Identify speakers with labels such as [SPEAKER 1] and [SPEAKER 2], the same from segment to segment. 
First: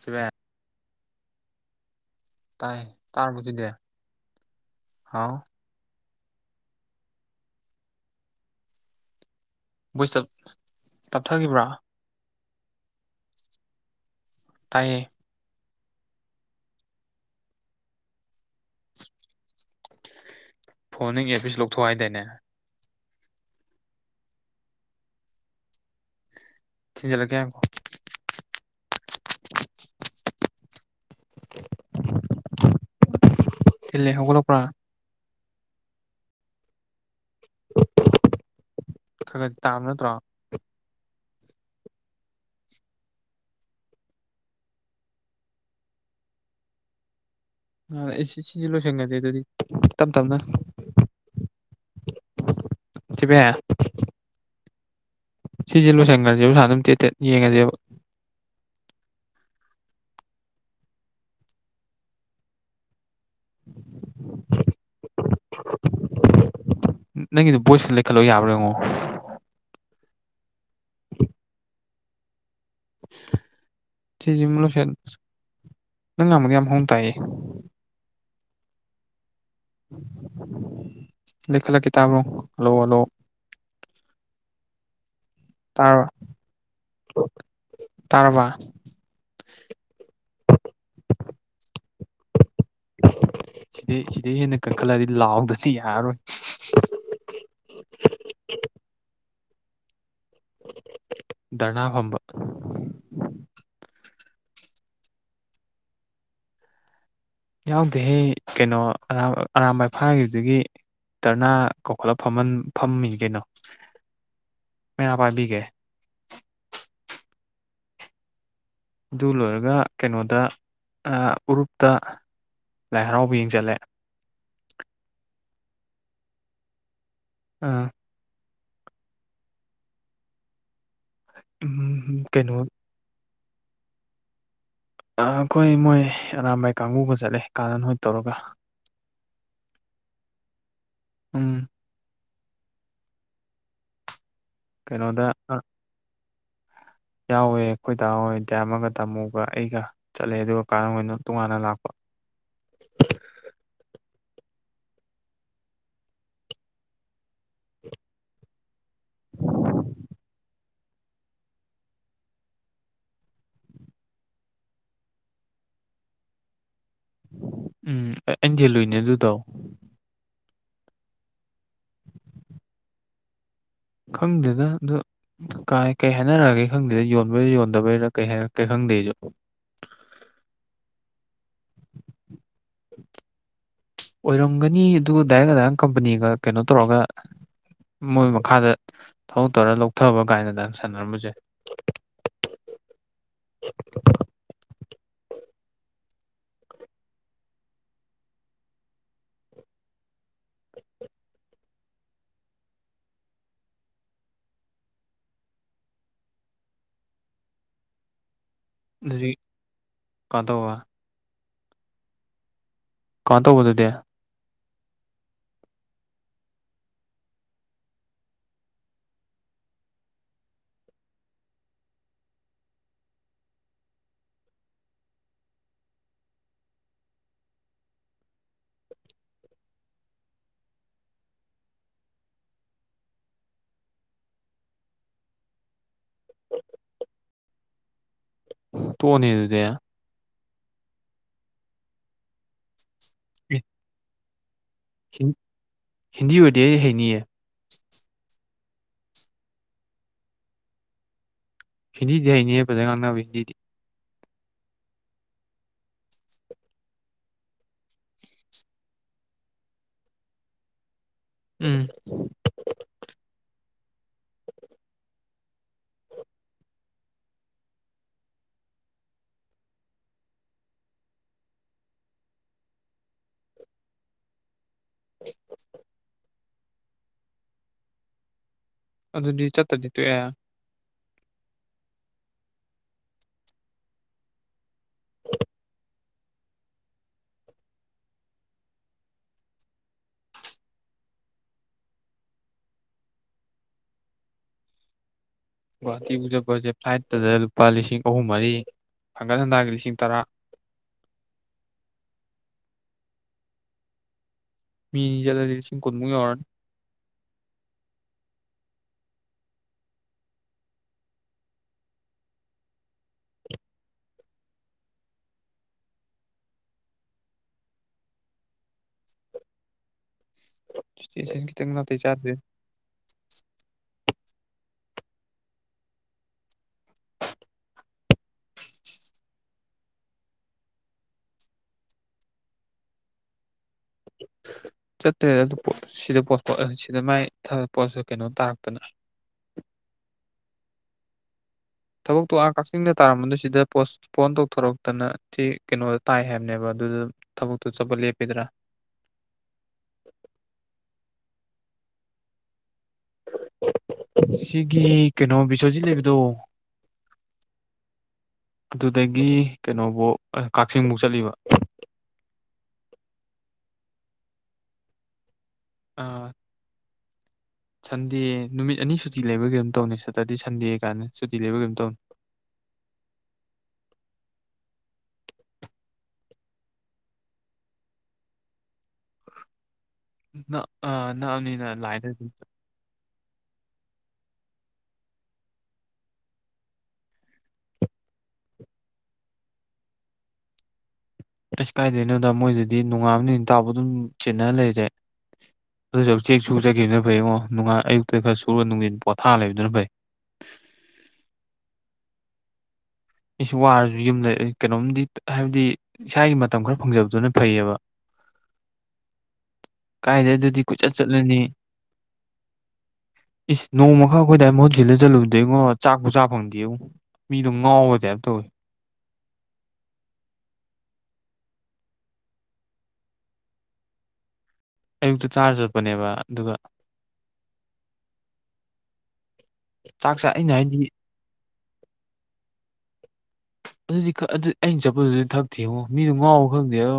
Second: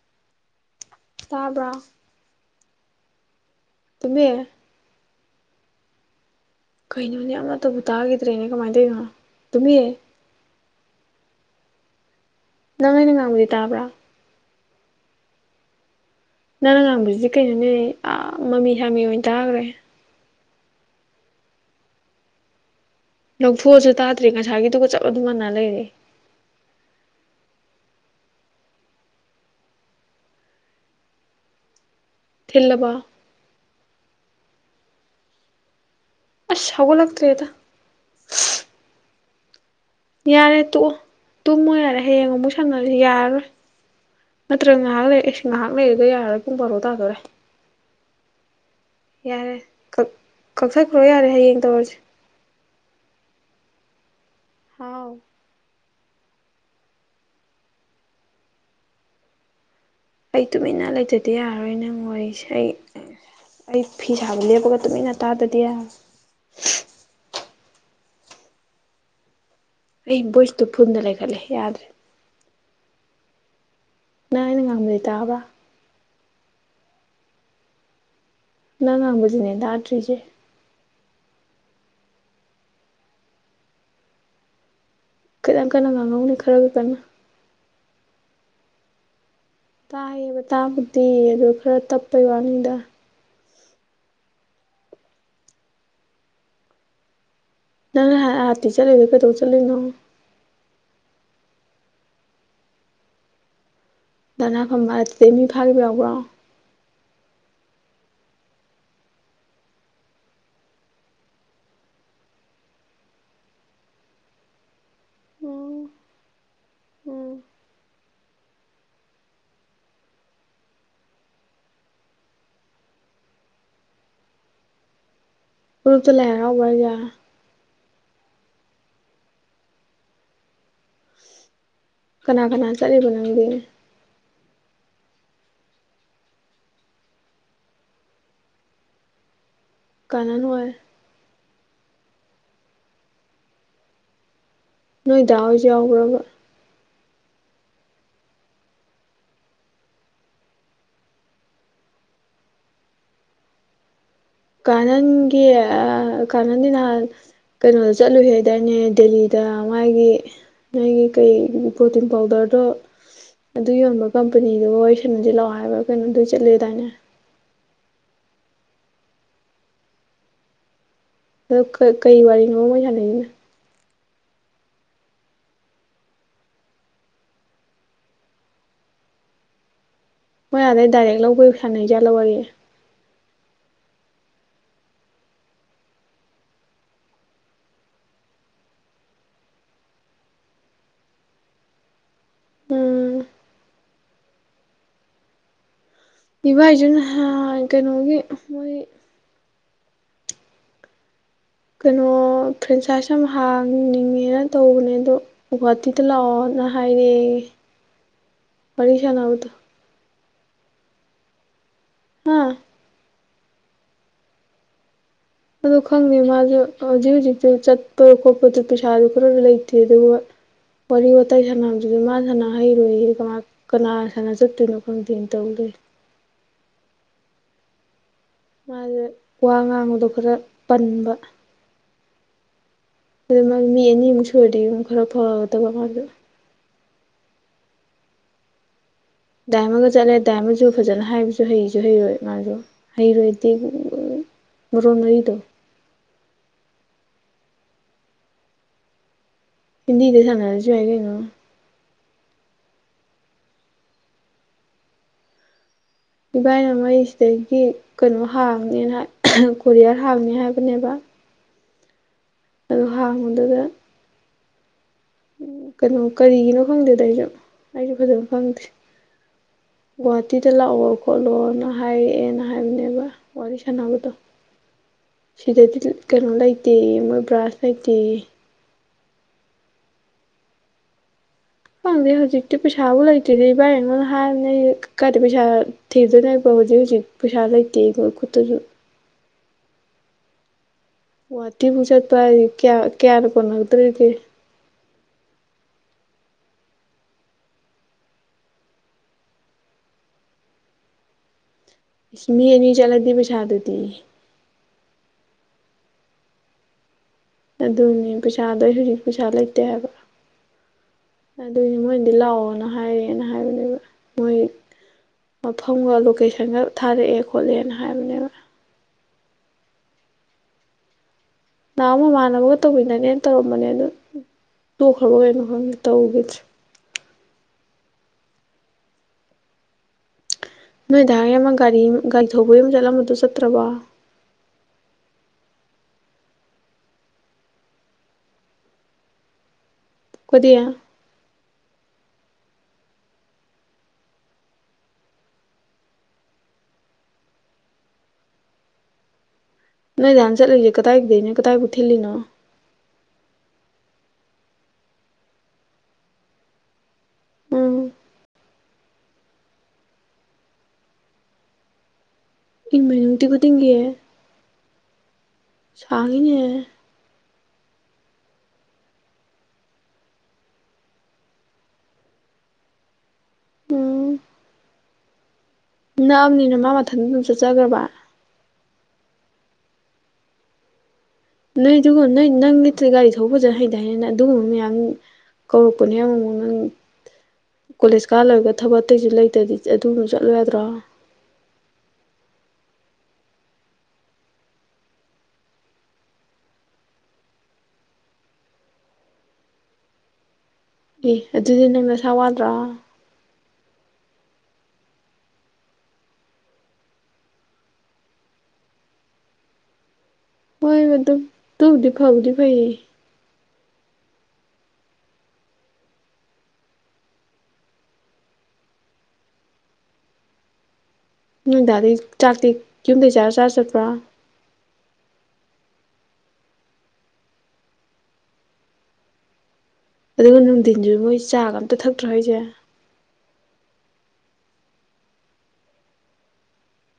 [SPEAKER 1] ꯁꯋꯦ
[SPEAKER 2] ꯇꯥꯕ꯭ꯔꯥ
[SPEAKER 1] ꯇꯥꯏ ꯇꯥꯔꯕꯣ ꯍꯧꯖꯤꯛꯇꯤ
[SPEAKER 2] [unintelligible]
[SPEAKER 1] ꯍꯥꯎ
[SPEAKER 2] ꯀꯩꯅꯣꯅꯦ ꯑꯃꯠꯇꯕꯨ ꯇꯥꯈꯤꯗ꯭ꯔꯦꯅꯦ ꯀꯃꯥꯏ ꯇꯧꯔꯤꯅꯣ ꯇꯣꯝꯕꯤ
[SPEAKER 1] ꯇꯛꯇꯞꯊꯈꯤꯕ꯭ꯔꯥ
[SPEAKER 2] ꯅꯪ ꯑꯩꯅ ꯉꯥꯡꯕꯗꯤ ꯇꯥꯕ꯭ꯔꯥ
[SPEAKER 1] ꯇꯥꯏꯌꯦ
[SPEAKER 2] ꯅꯪꯅ ꯉꯥꯡꯕꯁꯤꯗꯤ ꯀꯩꯅꯣꯅꯦ ꯑꯥꯃꯃꯤ ꯁꯥꯃꯤ ꯑꯣꯏꯅ ꯇꯥꯈ꯭ꯔꯦ
[SPEAKER 1] ꯐꯣꯟ ꯅ ꯑꯦꯐꯤꯁ ꯂꯧꯊꯣꯛꯑꯣ ꯍꯥꯏꯗꯥꯏꯅꯦ
[SPEAKER 2] ꯂꯧꯊꯣꯛꯑꯁꯨ ꯇꯥꯗ꯭ꯔꯦ ꯉꯁꯥꯏꯒꯤꯗꯨꯒ ꯆꯞ ꯃꯥꯟ ꯃꯥꯟꯅ ꯂꯩꯔꯦ
[SPEAKER 1] ꯊꯤꯟꯖꯂꯛꯦ [inaudible]
[SPEAKER 2] ꯏꯂꯥꯕꯣ
[SPEAKER 1] ꯊꯤꯜꯂꯦ ꯍꯧꯒꯠꯔꯛꯄꯔ
[SPEAKER 2] ꯑꯁ ꯍꯧꯒꯠꯂꯛꯇ꯭ꯔꯦꯗ
[SPEAKER 1] ꯈꯔꯗꯤ ꯇꯥꯕ ꯅꯠꯇ꯭ꯔꯣ
[SPEAKER 2] ꯌꯥꯔꯦ ꯇꯣꯛꯑꯣ ꯇꯨꯝꯃꯣ ꯌꯥꯔꯦ ꯍꯌꯦꯡ ꯑꯃꯨꯛ ꯁꯥꯅꯌꯥꯔꯔꯣꯏ ꯅꯠꯇ꯭ꯔꯒ ꯉꯥꯏꯍꯥꯛ ꯂꯩ ꯏꯁ ꯉꯥꯏꯍꯥꯛ ꯂꯩꯔꯒꯌꯔꯥꯔꯣꯏ ꯄꯨꯡ ꯕꯥꯔꯣ ꯇꯥꯗꯣꯔꯦ
[SPEAKER 1] ꯑ ꯑꯁꯤꯁꯤ ꯂꯣꯏꯁꯟꯒꯁꯦ ꯑꯗꯨꯗꯤ
[SPEAKER 2] ꯌꯥꯔꯦ ꯀꯛ
[SPEAKER 1] ꯇꯞ ꯇꯞꯅ
[SPEAKER 2] ꯀꯛꯊꯠꯈ꯭ꯔꯣ ꯌꯥꯔꯦ ꯍꯌꯦꯡ ꯇꯧꯔꯁꯤ
[SPEAKER 1] ꯊꯣꯏꯕꯤꯌꯦ
[SPEAKER 2] ꯍꯥꯎ
[SPEAKER 1] ꯁꯤꯁꯦ ꯂꯣꯏꯁꯟꯈ꯭ꯔꯁꯦ ꯎꯁꯥ ꯑꯗꯨꯝ ꯇꯦꯠ ꯇꯦꯠ ꯌꯦꯡꯉꯁꯦꯕ
[SPEAKER 2] ꯑꯩ ꯇꯨꯃꯤꯟꯅ ꯂꯩꯇꯥꯗꯤ ꯌꯥꯔꯣꯏ ꯅꯪꯋꯥꯔꯤꯁꯦ ꯑꯩ ꯑꯩ ꯐꯤ ꯁꯥꯕ ꯂꯦꯞꯄꯒ ꯇꯨꯃꯤꯟꯅ ꯇꯥꯗꯗꯤ ꯌꯥꯔꯣꯏ
[SPEAKER 1] ꯅꯪꯒꯤꯗ ꯚꯣꯏꯁꯇ ꯂꯩꯈꯠꯂꯣ ꯌꯥꯕꯔꯥꯌꯦꯡꯉꯣ
[SPEAKER 2] ꯑꯩ ꯚꯣꯏꯁꯇꯨ ꯐꯨꯟꯗ ꯂꯩꯈꯠꯂꯦ ꯌꯥꯗ꯭ꯔꯦ ꯅꯪ ꯑꯩꯅ
[SPEAKER 1] ꯁꯤꯁꯤꯂꯣꯁꯦ
[SPEAKER 2] ꯉꯥꯡꯕꯗꯤ ꯇꯥꯕ꯭ꯔꯥ
[SPEAKER 1] ꯅꯪ ꯉꯝꯃꯗꯤ ꯌꯥꯝ ꯃꯣꯡ ꯇꯥꯏꯌꯦ
[SPEAKER 2] ꯅꯪꯉꯪꯕꯨꯖꯤꯅꯦꯗ
[SPEAKER 1] ꯂꯩꯈꯠꯂꯛꯀꯦ ꯇꯕꯔꯣ ꯍꯂꯣ ꯍꯂꯣ
[SPEAKER 2] ꯀꯟꯅ-ꯀꯟꯅ
[SPEAKER 1] ꯇꯥꯔꯕ
[SPEAKER 2] ꯉꯥꯡꯍꯧꯕ ꯈꯔꯥꯇꯅꯤ
[SPEAKER 1] ꯇꯥꯔꯕ
[SPEAKER 2] ꯇꯥꯏꯌꯦꯕ ꯇꯥꯕꯨꯗꯤ ꯑꯗꯨ ꯈꯔ ꯇꯞꯄꯩ ꯋꯥꯅꯤꯗ
[SPEAKER 1] ꯁꯤꯗꯩ ꯁꯤꯗꯩ ꯍꯦꯟꯅ ꯀꯟꯈꯠꯂꯑꯗꯤ ꯂꯥꯎꯗꯥꯗꯤ ꯌꯥꯔꯔꯣꯏ
[SPEAKER 2] ꯅꯪ ꯉꯍꯥ ꯑ ꯆꯠꯂꯤꯗꯣ ꯀꯩꯗꯧ ꯆꯠꯂꯨꯏꯅꯣ
[SPEAKER 1] ꯙꯔꯅꯥ ꯐꯝꯕ
[SPEAKER 2] ꯙꯔꯅꯥ ꯐꯝꯕ ꯑꯗꯨꯗꯒꯤ ꯃꯤ ꯐꯥꯈꯤꯕ ꯌꯥꯎꯕ꯭ꯔꯣ
[SPEAKER 1] ꯌꯥꯎꯗꯦꯍꯦ ꯀꯩꯅꯣ ꯑꯔꯥꯃꯔꯝꯕꯥꯏ ꯐꯥꯈꯤꯕꯗꯨꯗꯒꯤ ꯙꯔꯅꯥ ꯀꯧꯈꯠꯂ ꯐꯝꯍꯥꯟꯐꯝꯃꯤꯗꯤ ꯀꯩꯅꯣ ꯃꯦꯔ ꯄꯥꯏꯕꯤꯒꯦ ꯑꯗꯨ ꯂꯣꯏꯔꯒ ꯀꯩꯅꯣꯗ ꯎꯔꯨꯞꯇ ꯂꯥꯏꯍꯧ ꯌꯦꯡꯕꯆꯠꯂꯦ
[SPEAKER 2] [unintelligible]
[SPEAKER 1] ꯑꯥ ꯎꯝ
[SPEAKER 2] ꯀꯅꯥ
[SPEAKER 1] ꯀꯩꯅꯣ
[SPEAKER 2] ꯀꯅꯥ ꯆꯠꯂꯤꯕ ꯅꯪꯗꯤ
[SPEAKER 1] ꯑꯩꯈꯣꯏ ꯃꯣꯏ ꯑꯔꯥꯥꯟꯕꯥꯏ ꯀꯥꯡꯕꯨꯒ ꯆꯠꯂꯦ ꯀꯔꯟ ꯍꯣꯏ ꯇꯧꯔꯒ
[SPEAKER 2] ꯀꯅꯥꯟ ꯍꯣꯏ
[SPEAKER 1] ꯎꯝ
[SPEAKER 2] ꯅꯣꯏ
[SPEAKER 1] ꯀꯩꯅꯣꯗ
[SPEAKER 2] ꯗꯥ ꯍꯣꯏꯁꯨ ꯌꯧꯕ꯭ꯔꯕ
[SPEAKER 1] ꯌꯥꯎꯋꯦ ꯑꯩꯈꯣꯏ ꯗꯍꯣꯏ ꯇꯌꯥꯝ ꯑꯃꯒ ꯇꯥꯝꯃꯨꯒ ꯑꯩꯒ ꯆꯠꯂꯦ ꯑꯗꯨꯒ ꯀꯥꯟꯅꯅ ꯇꯣꯉꯥꯟꯅ ꯂꯥꯛꯄ
[SPEAKER 2] ꯀꯅꯟꯒꯤ ꯑ ꯀꯅꯟꯒꯤ ꯅꯍꯥꯟ ꯀꯩꯅꯣꯗ ꯆꯠꯂꯨꯏ ꯍꯥꯏꯗꯥꯏꯅꯦ ꯗꯦꯜꯂꯤꯗ ꯃꯥꯒꯤ ꯅꯪꯒꯤ ꯀꯩ ꯄ꯭ꯔꯣꯇꯤꯟ ꯄꯥꯎꯗꯔꯗꯣ ꯑꯗꯨ ꯌꯣꯟꯕ ꯀꯝꯄꯅꯤꯗꯨ ꯋꯥꯔꯤꯁꯅꯁꯦ ꯂꯥꯛꯑꯣ ꯍꯥꯏꯕ ꯑꯗꯨꯅꯨꯃꯤꯠꯇꯤ ꯆꯠꯂꯦꯍꯥꯏꯗꯥꯏꯅꯦ
[SPEAKER 1] ꯎꯝ ꯑꯩꯅ ꯍꯦꯜꯂꯨꯏꯅꯦ ꯑꯗꯨꯗꯣ
[SPEAKER 2] ꯑ ꯀꯩ ꯋꯥꯔꯤꯅ ꯃꯣꯏꯖꯅꯅꯤꯅ
[SPEAKER 1] ꯈꯪꯗꯦꯅ ꯑꯣ ꯀꯥꯏ ꯀꯩ ꯍꯥꯏꯅꯔꯛꯒꯦ ꯈꯪꯗꯦꯗ ꯌꯣꯟꯕꯩꯔꯥ ꯌꯣꯟꯗꯕꯩꯔꯥ ꯀꯩ ꯍꯥꯏꯅꯔꯦ ꯈꯪꯗꯦꯁꯨ
[SPEAKER 2] ꯃꯣꯏ ꯑꯗꯩ ꯗꯥꯏꯔꯦꯛ ꯂꯧꯕꯤ ꯁꯥꯟꯅꯩꯖꯠ ꯂꯧꯔꯒꯦ
[SPEAKER 1] ꯑꯣꯏꯔꯝꯒꯅꯤ ꯑꯗꯨꯒ ꯗꯥꯏꯔꯦꯛ ꯑꯗꯨꯗꯥꯏꯔ ꯀꯝꯄꯅꯤꯒ ꯀꯩꯅꯣ ꯇꯧꯔꯒ ꯃꯣꯏ ꯃꯈꯥꯗ ꯊꯕ ꯇꯧꯔ ꯂꯧꯊꯕ ꯀꯥꯏꯅꯗꯪ ꯁꯥꯟꯅꯔꯝꯝꯕꯁꯦ [inaudible]
[SPEAKER 2] ꯎꯝ ꯏꯚꯏꯁꯤꯅ ꯀꯩꯅꯣꯒꯤ ꯃꯣꯏ
[SPEAKER 1] [inaudible]
[SPEAKER 2] ꯀꯩꯅꯣ ꯐ꯭ꯔꯦꯟꯁꯥꯏꯖ ꯑꯃ ꯍꯥꯡꯅꯤꯡꯉꯦꯅ ꯇꯧꯕꯅꯦ ꯑꯗꯣ ꯒꯨꯍꯥꯇꯤꯗ ꯂꯥꯛꯑꯣꯅ ꯍꯥꯏꯔꯦ
[SPEAKER 1] ꯀꯥꯗ
[SPEAKER 2] ꯎꯝ
[SPEAKER 1] ꯀꯥꯏ ꯇꯧꯕꯗꯨꯗꯤ
[SPEAKER 2] ꯑꯗꯨ ꯈꯪꯗꯦ ꯃꯥꯁꯨ ꯍꯧꯖꯤꯛ ꯍꯧꯖꯤꯛꯇꯤ ꯆꯠꯄ ꯈꯣꯠꯄꯗꯨ ꯄꯩꯁꯥꯗꯨ ꯈꯔꯁꯨ ꯂꯩꯇꯦ ꯑꯗꯨꯒ ꯋꯥꯔꯤ ꯋꯥꯇꯥꯏ ꯁꯥꯟꯅꯕ ꯍꯧꯁꯤ ꯃꯥ ꯁꯥꯟꯅ ꯍꯩꯔꯣꯏ ꯍ ꯀ ꯀꯅꯥ ꯁꯥꯟꯅ ꯆꯠꯇꯣꯏꯅꯣ ꯈꯪꯗꯦꯅ ꯇꯧꯗꯦ ꯃꯥꯁꯦ ꯋꯥ ꯉꯥꯡꯕꯗꯣ ꯈꯔ ꯄꯟꯕ ꯑꯗꯨꯗ ꯃꯥꯒꯤ ꯃꯤ ꯑꯅꯤꯃꯨꯛ ꯁꯨꯔꯔꯗꯤ ꯑꯃꯨꯛ ꯈꯔ ꯐꯒꯗꯕ ꯃꯥꯗꯣ
[SPEAKER 1] ꯎ [unintelligible] ꯑꯗꯨꯗꯤ
[SPEAKER 2] ꯗꯥꯏ
[SPEAKER 1] ꯑꯦ
[SPEAKER 2] ꯑꯃꯒ ꯆꯠꯂꯦ ꯗꯥꯏꯃꯨ ꯐꯖꯅ ꯍꯥꯏꯕꯁꯨ ꯍꯩꯁꯨ ꯍꯩꯔꯣꯏ ꯃꯥꯁꯨ ꯍꯩꯔꯣꯏꯗꯤ ꯃꯔꯣꯔꯣ
[SPEAKER 1] ꯍꯤꯟ
[SPEAKER 2] ꯏꯗ
[SPEAKER 1] ꯍꯤꯟꯗꯤ ꯑꯣꯏꯗꯤ ꯑꯩ ꯍꯩꯅꯤꯡꯌꯦ
[SPEAKER 2] ꯍꯤꯟꯗꯤꯗ ꯁꯥꯟꯅꯔꯁꯨ ꯌꯥꯏ ꯀꯩꯅꯣ
[SPEAKER 1] ꯍꯤꯟꯗꯤ ꯑꯩꯅꯤꯍ ꯐꯖꯅ ꯉꯥꯡꯅꯕ ꯍꯤꯟꯗꯤ
[SPEAKER 2] ꯏꯕꯥꯏꯅ ꯃꯩꯁꯤꯗꯒꯤ ꯀꯩꯅꯣ ꯍꯥꯡꯅꯦꯅ ꯀꯣꯔꯤꯌꯔ ꯍꯥꯡꯅꯤ ꯍꯥꯏꯕꯅꯦꯕ
[SPEAKER 1] ꯎꯝ
[SPEAKER 2] ꯑ ꯍꯥꯡꯕꯗꯨꯗ ꯎ ꯀꯩꯅꯣ ꯀꯔꯤꯒꯤꯅꯣ ꯈꯪꯗꯦꯗ ꯑꯩꯁꯨ ꯑꯩꯁꯨ ꯐꯖꯅ ꯐꯪꯗꯦ ꯒꯨꯍꯥꯇꯤꯗ ꯂꯥꯛꯑꯣꯣ ꯈꯣꯠꯂꯣꯅ ꯍꯥꯏꯔꯛꯑꯦꯅ ꯍꯥꯏꯕꯅꯦꯕ ꯋꯥꯔꯤꯁꯅꯒꯗꯣ ꯁꯤꯗꯗꯤ ꯀꯩꯅꯣ ꯂꯩꯇꯦ ꯃꯣꯏ ꯕ꯭ꯔꯥꯁ ꯂꯩꯇꯦ
[SPEAKER 1] ꯑꯗꯨꯗꯤ ꯆꯠꯇꯗꯤ ꯇꯣꯛꯑꯦ
[SPEAKER 2] ꯐꯪꯗꯦ ꯍꯧꯖꯤꯛꯇꯤ ꯄꯩꯁꯥꯕꯨ ꯂꯩꯇ꯭ꯗꯤ ꯏꯕꯥꯏꯔꯉꯣꯟꯅ ꯍꯥꯏꯕꯅꯦ ꯑꯩ ꯀꯗꯤ ꯄꯩꯁꯥ ꯊꯤꯗꯣꯏꯅꯦꯕ ꯍꯧꯖꯤꯛ ꯍꯧꯖꯤꯛ ꯄꯩꯁꯥ ꯂꯩꯇꯦ ꯑꯩꯣꯏ ꯈꯨꯠꯇꯨꯁꯨ ꯒꯍꯥꯇꯤꯕꯨꯨ ꯆꯠꯄ ꯍꯥꯏꯗꯤ ꯀꯌꯥ ꯀꯌꯥꯅ ꯀꯣꯟꯅꯛꯇ꯭ꯔꯤꯒꯦ
[SPEAKER 1] ꯒꯨꯍꯥꯇꯤ ꯎꯖꯠꯄꯁꯦ ꯐ꯭ꯂꯥꯏꯠꯇꯗ ꯂꯨꯄꯥ ꯂꯤꯁꯤꯡ ꯑꯍꯨꯝ ꯃꯔꯤ ꯊꯥꯡꯒꯠ ꯍꯟꯗꯥꯒꯤ ꯂꯤꯁꯤꯡ ꯇꯔꯥ
[SPEAKER 2] ꯏꯁ ꯃꯤ ꯑꯅꯤ ꯆꯠꯂꯗꯤ ꯄꯩꯁꯥꯗꯨꯗꯤ
[SPEAKER 1] ꯃꯤꯅꯤ ꯆꯠꯂꯗꯤ ꯂꯤꯁꯤꯡ ꯀꯨꯟꯃꯨꯛ ꯌꯧꯔꯅꯤ
[SPEAKER 2] ꯑꯗꯨꯅꯦ ꯄꯩꯁꯥꯗꯣ ꯑꯩ ꯍꯧꯖꯤꯛ ꯄꯩꯁꯥ ꯂꯩꯇꯦ ꯍꯥꯏꯕ ꯑꯗꯨꯏꯅꯤ ꯃꯣꯏꯅꯗꯤ ꯂꯥꯛꯑꯣꯅ ꯍꯥꯏꯔꯦꯅ ꯍꯥꯏꯕꯅꯦꯕ ꯃꯣꯏ ꯃꯐꯝꯒ ꯂꯣꯀꯦꯁꯟꯒ ꯊꯥꯔꯛꯑꯦ ꯈꯣꯠꯂꯦꯅ ꯍꯥꯏꯕꯅꯦꯕ
[SPEAKER 1] [unintelligible]
[SPEAKER 2] ꯅꯍꯥꯟ
[SPEAKER 1] ꯆꯥꯗ꯭ꯔꯦ
[SPEAKER 2] ꯃꯃꯥꯟꯅꯕꯒ ꯇꯧꯕꯤꯟꯅꯅꯦꯅ ꯇꯧꯔꯝꯕꯅꯦ ꯑꯗꯨ ꯇꯣꯛꯈ꯭ꯔꯕ ꯑꯣꯏꯅꯣ ꯈꯪꯉ ꯇꯧꯈꯤꯗ꯭ꯔꯦ ꯅꯣꯏꯗꯍ ꯑꯃ ꯒꯥꯔꯤ ꯒꯥꯔꯤ ꯊꯧꯕ ꯌ ꯑꯃ ꯆꯠꯂꯝꯕꯗꯨꯣ ꯆꯠꯇ꯭ꯔꯕꯣ
[SPEAKER 1] [inaudible] ꯆꯠꯇ꯭ꯔꯦꯗ ꯑꯗꯨ ꯁꯤꯗ ꯄꯣꯠ ꯁꯤꯗ ꯃꯥꯏ ꯊꯕ ꯄꯣꯠꯁ ꯀꯩꯅꯣ ꯇꯥꯔꯛꯇꯅ
[SPEAKER 2] ꯀꯗꯤꯌꯥ
[SPEAKER 1] ꯊꯕꯛꯇꯣ ꯑ ꯀꯛꯆꯤꯡꯗ ꯇꯥꯔꯝꯕꯗꯨ ꯁꯤꯗ ꯄꯣꯁꯄꯣꯟ ꯇꯧꯊꯣꯔꯛꯇꯅ ꯁꯤ ꯀꯩꯅꯣꯗ ꯇꯥꯏ ꯍꯥꯏꯕꯅꯦꯕ ꯑꯗꯨꯗ ꯊꯕꯛꯇꯨ ꯆꯠꯄ ꯂꯦꯞꯄꯤꯗ꯭ꯔꯥ
[SPEAKER 2] ꯅꯣꯏ ꯅꯖꯥꯟ ꯆꯠꯂꯤꯁꯦ ꯀꯗꯥꯏꯒꯤꯗꯗꯒꯤꯩꯅꯣ ꯀꯗꯥꯏꯕꯨ ꯊꯤꯜꯂꯤꯅꯣ
[SPEAKER 1] ꯁꯤꯒꯤ ꯀꯩꯅꯣ ꯕꯤꯁꯣꯖꯤꯠ ꯂꯩꯕꯗꯣ
[SPEAKER 2] ꯎꯝ
[SPEAKER 1] ꯑꯗꯨꯗꯒꯤ ꯀꯩꯅꯣꯐꯧ ꯀꯛꯆꯤꯡꯐꯧ ꯆꯠꯂꯤꯕ
[SPEAKER 2] ꯏꯟꯃ ꯅꯨꯡꯇꯤ ꯈꯨꯗꯤꯡꯒꯤ ꯁꯥꯈꯤꯅꯦ
[SPEAKER 1] ꯁꯟꯗꯦ ꯅꯨꯃꯤꯠ ꯑꯅꯤ ꯁꯨꯇꯤ ꯂꯩꯕꯒꯤ ꯑꯗꯨꯝ ꯇꯧꯅꯤ ꯁꯦꯇꯔꯗꯦ ꯁꯟꯗꯦ ꯀꯥꯏꯅ ꯁꯨꯇꯤ ꯂꯩꯕꯒꯤ ꯑꯗꯨꯝ ꯇꯧꯅꯤ
[SPEAKER 2] ꯎꯝ ꯅꯛꯑꯕꯅꯤꯅ ꯃꯥ ꯃꯊꯟꯗ ꯑꯗꯨꯝ ꯆꯠꯆꯈ꯭ꯔꯕ
[SPEAKER 1] ꯅꯛꯑꯅꯤꯅ
[SPEAKER 2] ꯅꯣꯏ ꯑꯗꯨꯒ
[SPEAKER 1] ꯂꯥꯏꯗꯗꯤ
[SPEAKER 2] ꯅꯣꯏ ꯅꯪꯗꯤ ꯒꯥꯔꯤ ꯊ ꯐꯖꯅ ꯍꯩꯇ ꯍꯥꯏꯅ ꯑꯗꯨꯒꯨꯝꯕ ꯃꯌꯥꯝ ꯀꯧꯔꯛꯄꯅꯦ ꯑꯃꯃꯛ ꯅꯪ ꯀꯣꯂꯦꯖ ꯀꯥꯜꯂꯣꯏꯔꯒ ꯊꯕꯛ ꯑꯇꯩꯁꯨ ꯂꯩꯇ꯭ꯔꯗꯤ ꯑꯗꯨꯕꯁꯨ ꯆꯠꯂꯣꯏ ꯌꯥꯗ꯭ꯔꯣ
[SPEAKER 1] ꯑꯁ ꯀꯥꯏꯗꯣꯏꯅꯣꯗ ꯃꯣꯏꯗꯗꯤ ꯅꯣꯡꯉꯥꯕꯅꯤ ꯇꯥꯎꯕ ꯑꯗꯨꯝ ꯆꯦꯟꯅꯔ ꯂꯩꯔꯦ ꯑꯗꯨꯁꯨ ꯎꯆꯦꯛ ꯁꯨ ꯆꯈꯤꯕꯗꯨꯅ ꯐꯩ ꯌꯦꯉ ꯅꯨꯡꯉꯥꯏ ꯑꯌꯨꯛꯇꯒꯤ ꯐ ꯁꯨꯔ ꯅꯨꯡꯊꯤꯟ ꯄꯣꯊꯥ ꯂꯩꯕꯗꯨꯅ ꯐꯩ
[SPEAKER 2] ꯑꯦ ꯑꯗꯨꯗꯤ ꯅꯪꯅ ꯁꯥ ꯋꯥꯗ꯭ꯔꯣ
[SPEAKER 1] ꯑꯩꯁꯨ ꯋꯥꯔꯁꯨ ꯌꯨꯝꯗ ꯀꯩꯅꯣꯝꯗꯤ ꯍꯥꯏꯕꯗꯤ ꯏꯁꯥꯒꯤ ꯃꯇꯝ ꯈꯔ ꯐꯪꯖꯕꯗꯨꯅ ꯐꯩꯑꯕ ꯀꯥꯏꯗ ꯑꯗꯨ
[SPEAKER 2] ꯍꯣꯏ ꯑꯗꯨ ꯇꯕꯨꯗꯤ ꯐꯕꯗꯤ ꯐꯩꯔ
[SPEAKER 1] ꯏꯁ ꯅꯣꯡꯃ ꯈꯛ ꯑꯩꯈꯣꯏꯗꯏ ꯃꯍꯨꯠ ꯁꯤꯜꯂ ꯆꯠꯂꯨꯕꯗ ꯑꯩꯉꯣ ꯆꯥꯛꯄ ꯆꯥ ꯐꯪꯗꯦ ꯃꯤꯗꯣ ꯉꯥꯎꯕ ꯗꯦꯕ ꯇꯣꯏ
[SPEAKER 2] ꯅꯣꯏꯗꯥꯩ ꯆꯥꯛꯇꯤ ꯌꯨꯝꯗꯩ ꯆꯥꯔ ꯆꯥꯔ ꯆꯠꯄ꯭ꯔꯥ
[SPEAKER 1] ꯑꯌꯨꯛꯇ ꯆꯥꯔ ꯆꯠꯄꯅꯦꯕ ꯑꯗꯨꯒ ꯆꯥꯛ ꯆꯥ
[SPEAKER 2] ꯑꯗꯨꯒ
[SPEAKER 1] ꯑꯩꯅ ꯍꯥꯏꯗꯤ
[SPEAKER 2] ꯅꯨꯡꯊꯤꯟꯁꯨ ꯃꯣꯏ ꯆꯥꯒ ꯑꯝꯇ ꯊꯛꯇ꯭ꯔꯣ ꯍꯥꯏꯁꯦ
[SPEAKER 1] ꯑꯗꯨꯗꯤ ꯑꯗꯨꯗꯤ ꯑꯩꯅ ꯆꯠꯄꯗꯨꯗꯤ ꯊꯛꯇꯦ ꯌꯦꯡꯉꯣ ꯃꯤꯗꯨ ꯉꯥꯎꯕ ꯈꯪꯗꯦ ꯑꯗꯣ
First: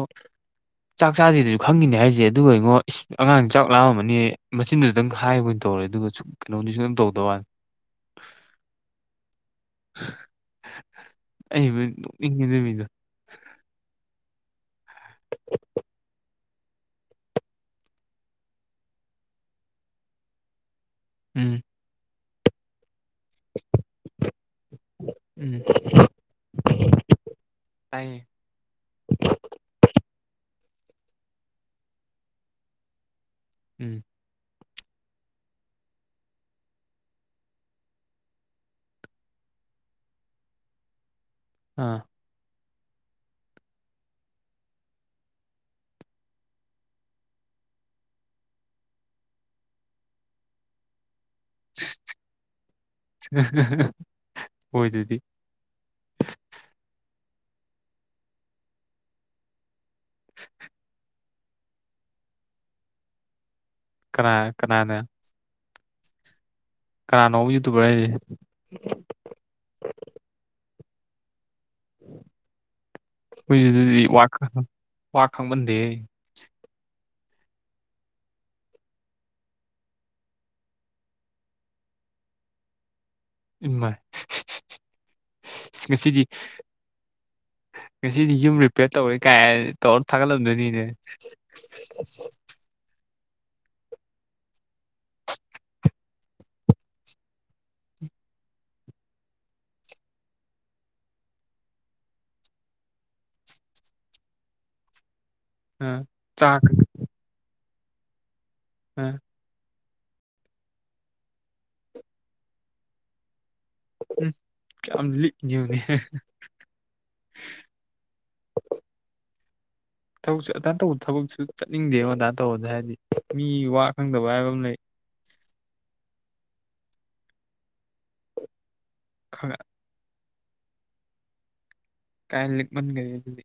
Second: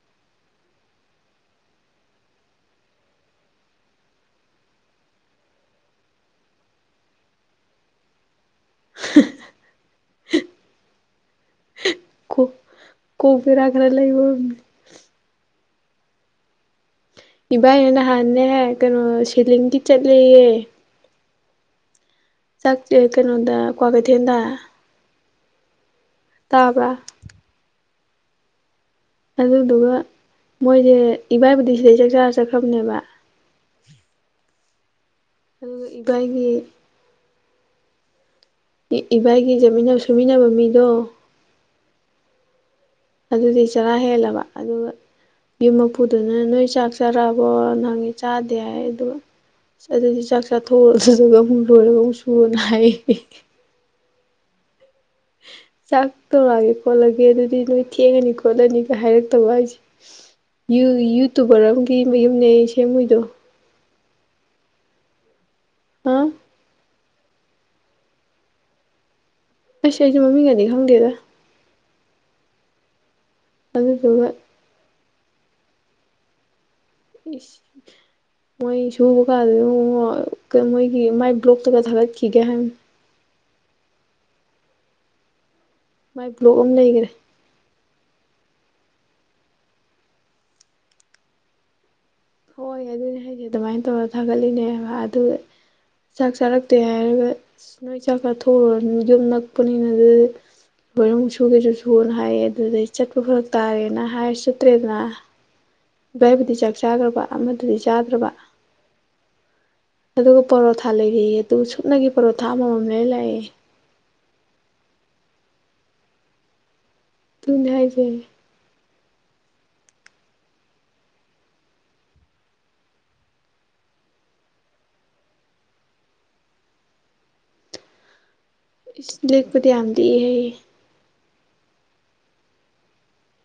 [SPEAKER 1] ꯆꯥꯛ ꯆꯥꯗꯦꯗꯁꯨ ꯈꯪꯈꯤꯅꯤ ꯍꯥꯏꯁꯦ ꯑꯗꯨꯒ ꯑꯩꯉꯣ ꯑꯉꯥꯡ ꯆꯥꯛ ꯂꯥꯛꯑꯝꯕꯅꯦ ꯃꯆꯤꯟꯗꯨꯗꯪ ꯍꯥꯏꯕꯅꯤ ꯇꯧꯔꯦ ꯑꯗꯨꯒ ꯀꯩꯅꯣꯅꯤꯁꯨ ꯑꯗꯨꯝ ꯇꯧꯗꯕ ꯋꯥꯅꯤ ꯑꯩꯕꯨ ꯅꯣꯛꯅꯤꯡꯉꯤꯗ ꯃꯤꯗꯣ
[SPEAKER 2] ꯀꯣꯕꯤ ꯔꯒ꯭ꯔ ꯂꯩ ꯏꯕ
[SPEAKER 1] [inaudible]
[SPEAKER 2] ꯏꯕꯥꯏꯅꯦ ꯅꯍꯥꯟꯅꯦꯦꯛ ꯀꯩꯅꯣ ꯁꯤꯦꯂꯤꯡꯒꯤ ꯆꯠꯂꯌꯦꯦ
[SPEAKER 1] ꯎꯝ
[SPEAKER 2] ꯆꯥꯛꯦ ꯀꯩꯅꯣꯗ ꯀ꯭ꯋꯥꯀꯩꯊꯦꯜꯗ
[SPEAKER 1] ꯎꯝ
[SPEAKER 2] ꯇꯥꯕ꯭ꯔ
[SPEAKER 1] ꯇꯥꯏ
[SPEAKER 2] ꯑꯗꯨꯗꯨꯒ ꯃꯣꯏꯁꯦ ꯏꯕꯥꯏꯄꯨꯗꯤ ꯁꯤꯗꯩ ꯆꯥꯛ ꯆꯥꯔ ꯆꯠꯈ꯭ꯔꯕꯅꯦꯕ
[SPEAKER 1] ꯎꯝ
[SPEAKER 2] ꯑꯗꯨꯒ ꯏꯕꯥꯏꯒꯤ ꯏꯕꯥꯏꯒꯤ ꯆꯠꯃꯤꯟꯅ ꯁꯨꯃꯤꯟꯅꯕ ꯃꯤꯗꯣ
[SPEAKER 1] ꯑꯥ
[SPEAKER 2] ꯑꯗꯨꯗꯤ ꯆꯔꯥ ꯍꯦꯜꯂꯕ ꯑꯗꯨꯒ ꯌꯨꯝ ꯃꯄꯨꯗꯨꯅ ꯅꯣꯏ ꯆꯥꯛ ꯆꯥꯔꯛꯑꯕꯣ ꯅꯪꯉ ꯆꯥꯗꯦ ꯍꯥꯏ ꯑꯗꯨꯒ ꯑꯗꯨꯗꯤ ꯆꯥꯛ ꯆꯥꯊꯣꯛꯑꯗꯨꯒ ꯑꯃꯨꯛ ꯂꯣꯏꯔꯒ ꯑꯃꯨꯛ ꯁꯨꯑꯣꯅ ꯍꯥꯏꯌꯦ
[SPEAKER 1] ꯍꯣꯏ ꯑꯗꯨꯗꯤ
[SPEAKER 2] ꯆꯥꯛ ꯇꯧꯔꯛꯑꯒꯦ ꯈꯣꯠꯂꯒꯦ ꯑꯗꯨꯗꯤ ꯅꯣꯏ ꯊꯦꯡꯉꯅꯤ ꯈꯣꯠꯂꯅꯤꯒ ꯍꯥꯏꯔꯛꯇꯕ ꯍꯥꯏꯁꯦ ꯌ ꯌꯨꯇꯨꯕꯔ ꯑꯃꯒꯤ ꯃꯌꯨꯝꯅꯦ ꯁꯦꯝꯃꯨꯣꯏꯗꯣ
[SPEAKER 1] ꯀꯅꯥ ꯀꯅꯥꯅꯦ
[SPEAKER 2] ꯍꯥꯥ
[SPEAKER 1] ꯀꯅꯥꯅꯣ ꯌꯨꯇꯨꯕꯔ ꯍꯥꯏꯗꯤ
[SPEAKER 2] ꯑꯁ ꯑꯩꯁꯁꯨ ꯃꯃꯤꯡꯒꯗꯤ ꯈꯪꯗꯦꯗ
[SPEAKER 1] ꯑꯩꯈꯣꯏꯗꯤ
[SPEAKER 2] ꯑꯗꯨꯗꯨꯒ
[SPEAKER 1] ꯋꯥ ꯈꯪꯃꯟꯗꯦ
[SPEAKER 2] ꯏꯁ ꯃꯣꯏ ꯁꯨꯕ ꯀꯥꯟꯗ ꯃꯣꯏꯒꯤ ꯃꯥꯏ ꯕ꯭ꯂꯣꯛꯇꯒ ꯊꯥꯒꯠꯈꯤꯒꯦ ꯍꯥꯏꯕꯅꯤ
[SPEAKER 1] ꯏꯃꯥꯏ ꯉꯁꯤꯗꯤ
[SPEAKER 2] ꯃꯥꯏ ꯕ꯭ꯂꯣꯛ ꯑꯃ ꯂꯩꯈꯔꯦ
[SPEAKER 1] ꯉꯁꯤꯗꯤ ꯌꯨꯝ ꯔꯤꯄꯤꯦꯌꯔ ꯇꯧꯔꯦ ꯀꯥꯏ ꯇꯧꯔ ꯊꯥꯒꯠꯂꯝꯗꯣꯏꯅꯤꯅꯦ
[SPEAKER 2] ꯍꯣꯏ ꯑꯗꯨꯅꯦ ꯍꯥꯏꯗꯤꯦ ꯑꯗꯨꯃꯥꯏꯅ ꯇꯧꯔꯒ ꯊꯥꯒꯠꯂꯤꯅꯦꯕ ꯑꯗꯨ ꯆꯥꯛ ꯆꯥꯔꯛꯇꯦ ꯍꯥꯏꯔꯒ ꯑꯁ ꯅꯣꯏ ꯆꯥꯛ ꯆꯥꯊꯣꯛꯎꯨꯔꯅꯤ ꯌꯨꯝ ꯅꯛꯄꯅꯤꯅ ꯑꯗꯨ ꯕꯣꯏꯔꯃ ꯁꯨꯒꯦꯁꯨ ꯁꯨꯅ ꯍꯥꯏꯌꯦ ꯑꯗꯨꯗꯩ ꯆꯠꯄ ꯐꯔꯛ ꯇꯥꯔꯦꯅ ꯍꯥꯏꯔ ꯆꯠꯇ꯭ꯔꯦꯗꯅ ꯚꯏꯕꯨꯗꯤ ꯆꯥꯛ ꯆꯥꯗ꯭ꯔꯕ ꯑꯃꯗꯨꯗꯤ ꯆꯥꯗ꯭ꯔꯕ
[SPEAKER 1] ꯎꯝ
[SPEAKER 2] ꯑꯗꯨꯒ ꯄꯣꯔꯣꯊꯥ ꯂꯩꯔꯤ ꯑꯗꯨ ꯁꯨꯞꯅꯒꯤ ꯄꯣꯔꯣꯊꯥ ꯑꯃꯃꯝ ꯂꯣꯏ ꯂꯥꯛꯑꯦ
[SPEAKER 1] ꯎ ꯀ ꯂꯤꯅꯤ
[SPEAKER 2] ꯇꯨꯡ ꯍꯥꯏꯁꯦ
[SPEAKER 1] ꯊꯕꯛꯁꯨ ꯑꯗꯥ ꯇꯧꯕ ꯊꯕꯛꯁꯨ ꯆꯠꯅꯤꯡꯗꯦꯕ ꯑꯗꯥ ꯇꯧꯕꯗ ꯍꯥꯏꯔꯗꯤ ꯃꯤ ꯋꯥ ꯈꯪꯗꯕ ꯍꯥꯏꯕ ꯑꯃ ꯂꯩ
[SPEAKER 2] ꯂꯦꯛꯄꯗꯤ ꯌꯥꯝꯗꯤ ꯏꯍꯩ
[SPEAKER 1] ꯀꯥꯏ ꯂꯤ ꯃꯟꯒꯗꯤ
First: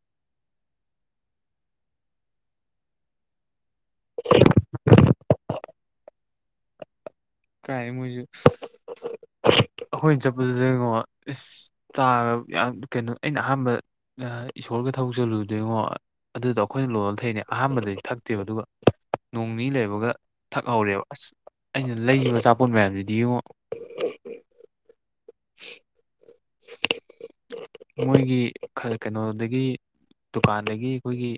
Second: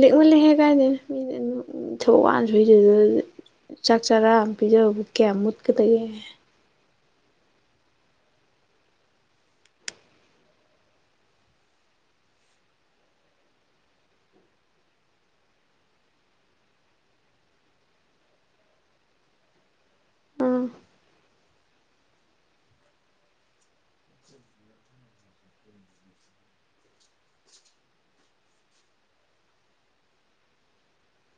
[SPEAKER 2] ꯂꯦꯛꯅ ꯂꯦꯛꯑꯦ ꯀꯥꯏꯗ ꯃꯤꯅ ꯑꯗꯨꯝ ꯊꯕꯛ ꯋꯥꯥꯟ ꯁꯨꯏꯗꯗꯅ ꯆꯥꯛ ꯆꯥꯔꯥ ꯄꯤꯖꯕꯕꯨꯛ ꯀꯌꯥ ꯌꯥꯝ ꯃꯨꯠꯀꯗꯒꯦ
[SPEAKER 1] ꯀꯥꯏ ꯃ ꯑꯩꯈꯣꯏꯅ ꯆꯠꯄꯗꯨꯗ ꯀꯩꯅꯣ ꯆꯥ ꯌꯥꯝ ꯀꯩꯅꯣ ꯑꯩꯅ ꯑꯍꯥꯟꯕ ꯏꯁꯣꯔꯒ ꯊꯕꯛ ꯆꯠꯂꯨꯗꯣꯏꯉꯣ ꯑꯗꯨꯗ ꯑꯩꯈꯣꯏꯅ ꯂꯣꯟꯂ ꯊꯛꯏꯅꯦ ꯑꯍꯥꯟꯕꯗꯗꯤ ꯊꯛꯇꯦꯕ ꯑꯗꯨꯒ ꯅꯣꯡ ꯅꯤ ꯂꯩꯕꯒ
[SPEAKER 2] ꯑꯥ
[SPEAKER 1] ꯊꯛꯍꯧꯔꯦꯕ ꯑꯁ ꯂꯩꯔꯤꯕ ꯑꯆꯥꯄꯣꯠ ꯃꯌꯥꯝꯗꯨꯗꯤ ꯌꯦꯡꯉꯣ [unintelligible] ꯃꯣꯏꯒꯤ ꯀꯩꯅꯣꯗꯒꯤ ꯗꯨꯀꯥꯟꯗꯒꯤ ꯑꯩꯈꯣꯏꯒꯤ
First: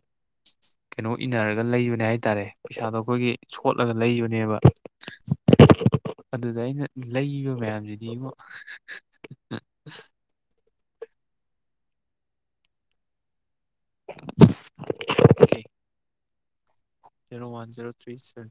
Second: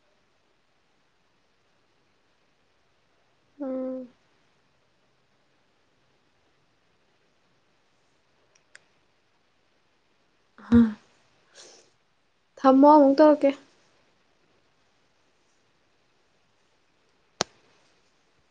[SPEAKER 1] ꯀꯩꯅꯣ ꯏꯟꯅꯔꯒ ꯂꯩꯕꯅꯦ ꯍꯥꯏ ꯇꯔꯦ ꯄꯩꯁꯥꯗꯣ ꯑꯩꯈꯣꯏꯒꯤ ꯁꯣꯠꯂꯒ
[SPEAKER 2] ꯑꯥ
[SPEAKER 1] ꯂꯩꯕꯅꯦꯕ ꯑꯗꯨꯗ ꯑꯩꯅ ꯂꯩꯔꯤꯕ ꯃꯌꯥꯝꯁꯤꯗꯤ ꯎꯝ
[SPEAKER 2] ꯍꯥꯥ ꯊꯝꯃꯣ ꯑꯃꯨꯛ ꯇꯧꯔꯛꯀꯦ
[SPEAKER 1] ꯣ ꯋꯥꯟ ꯖꯔꯣ ꯊ꯭ꯔꯤꯚ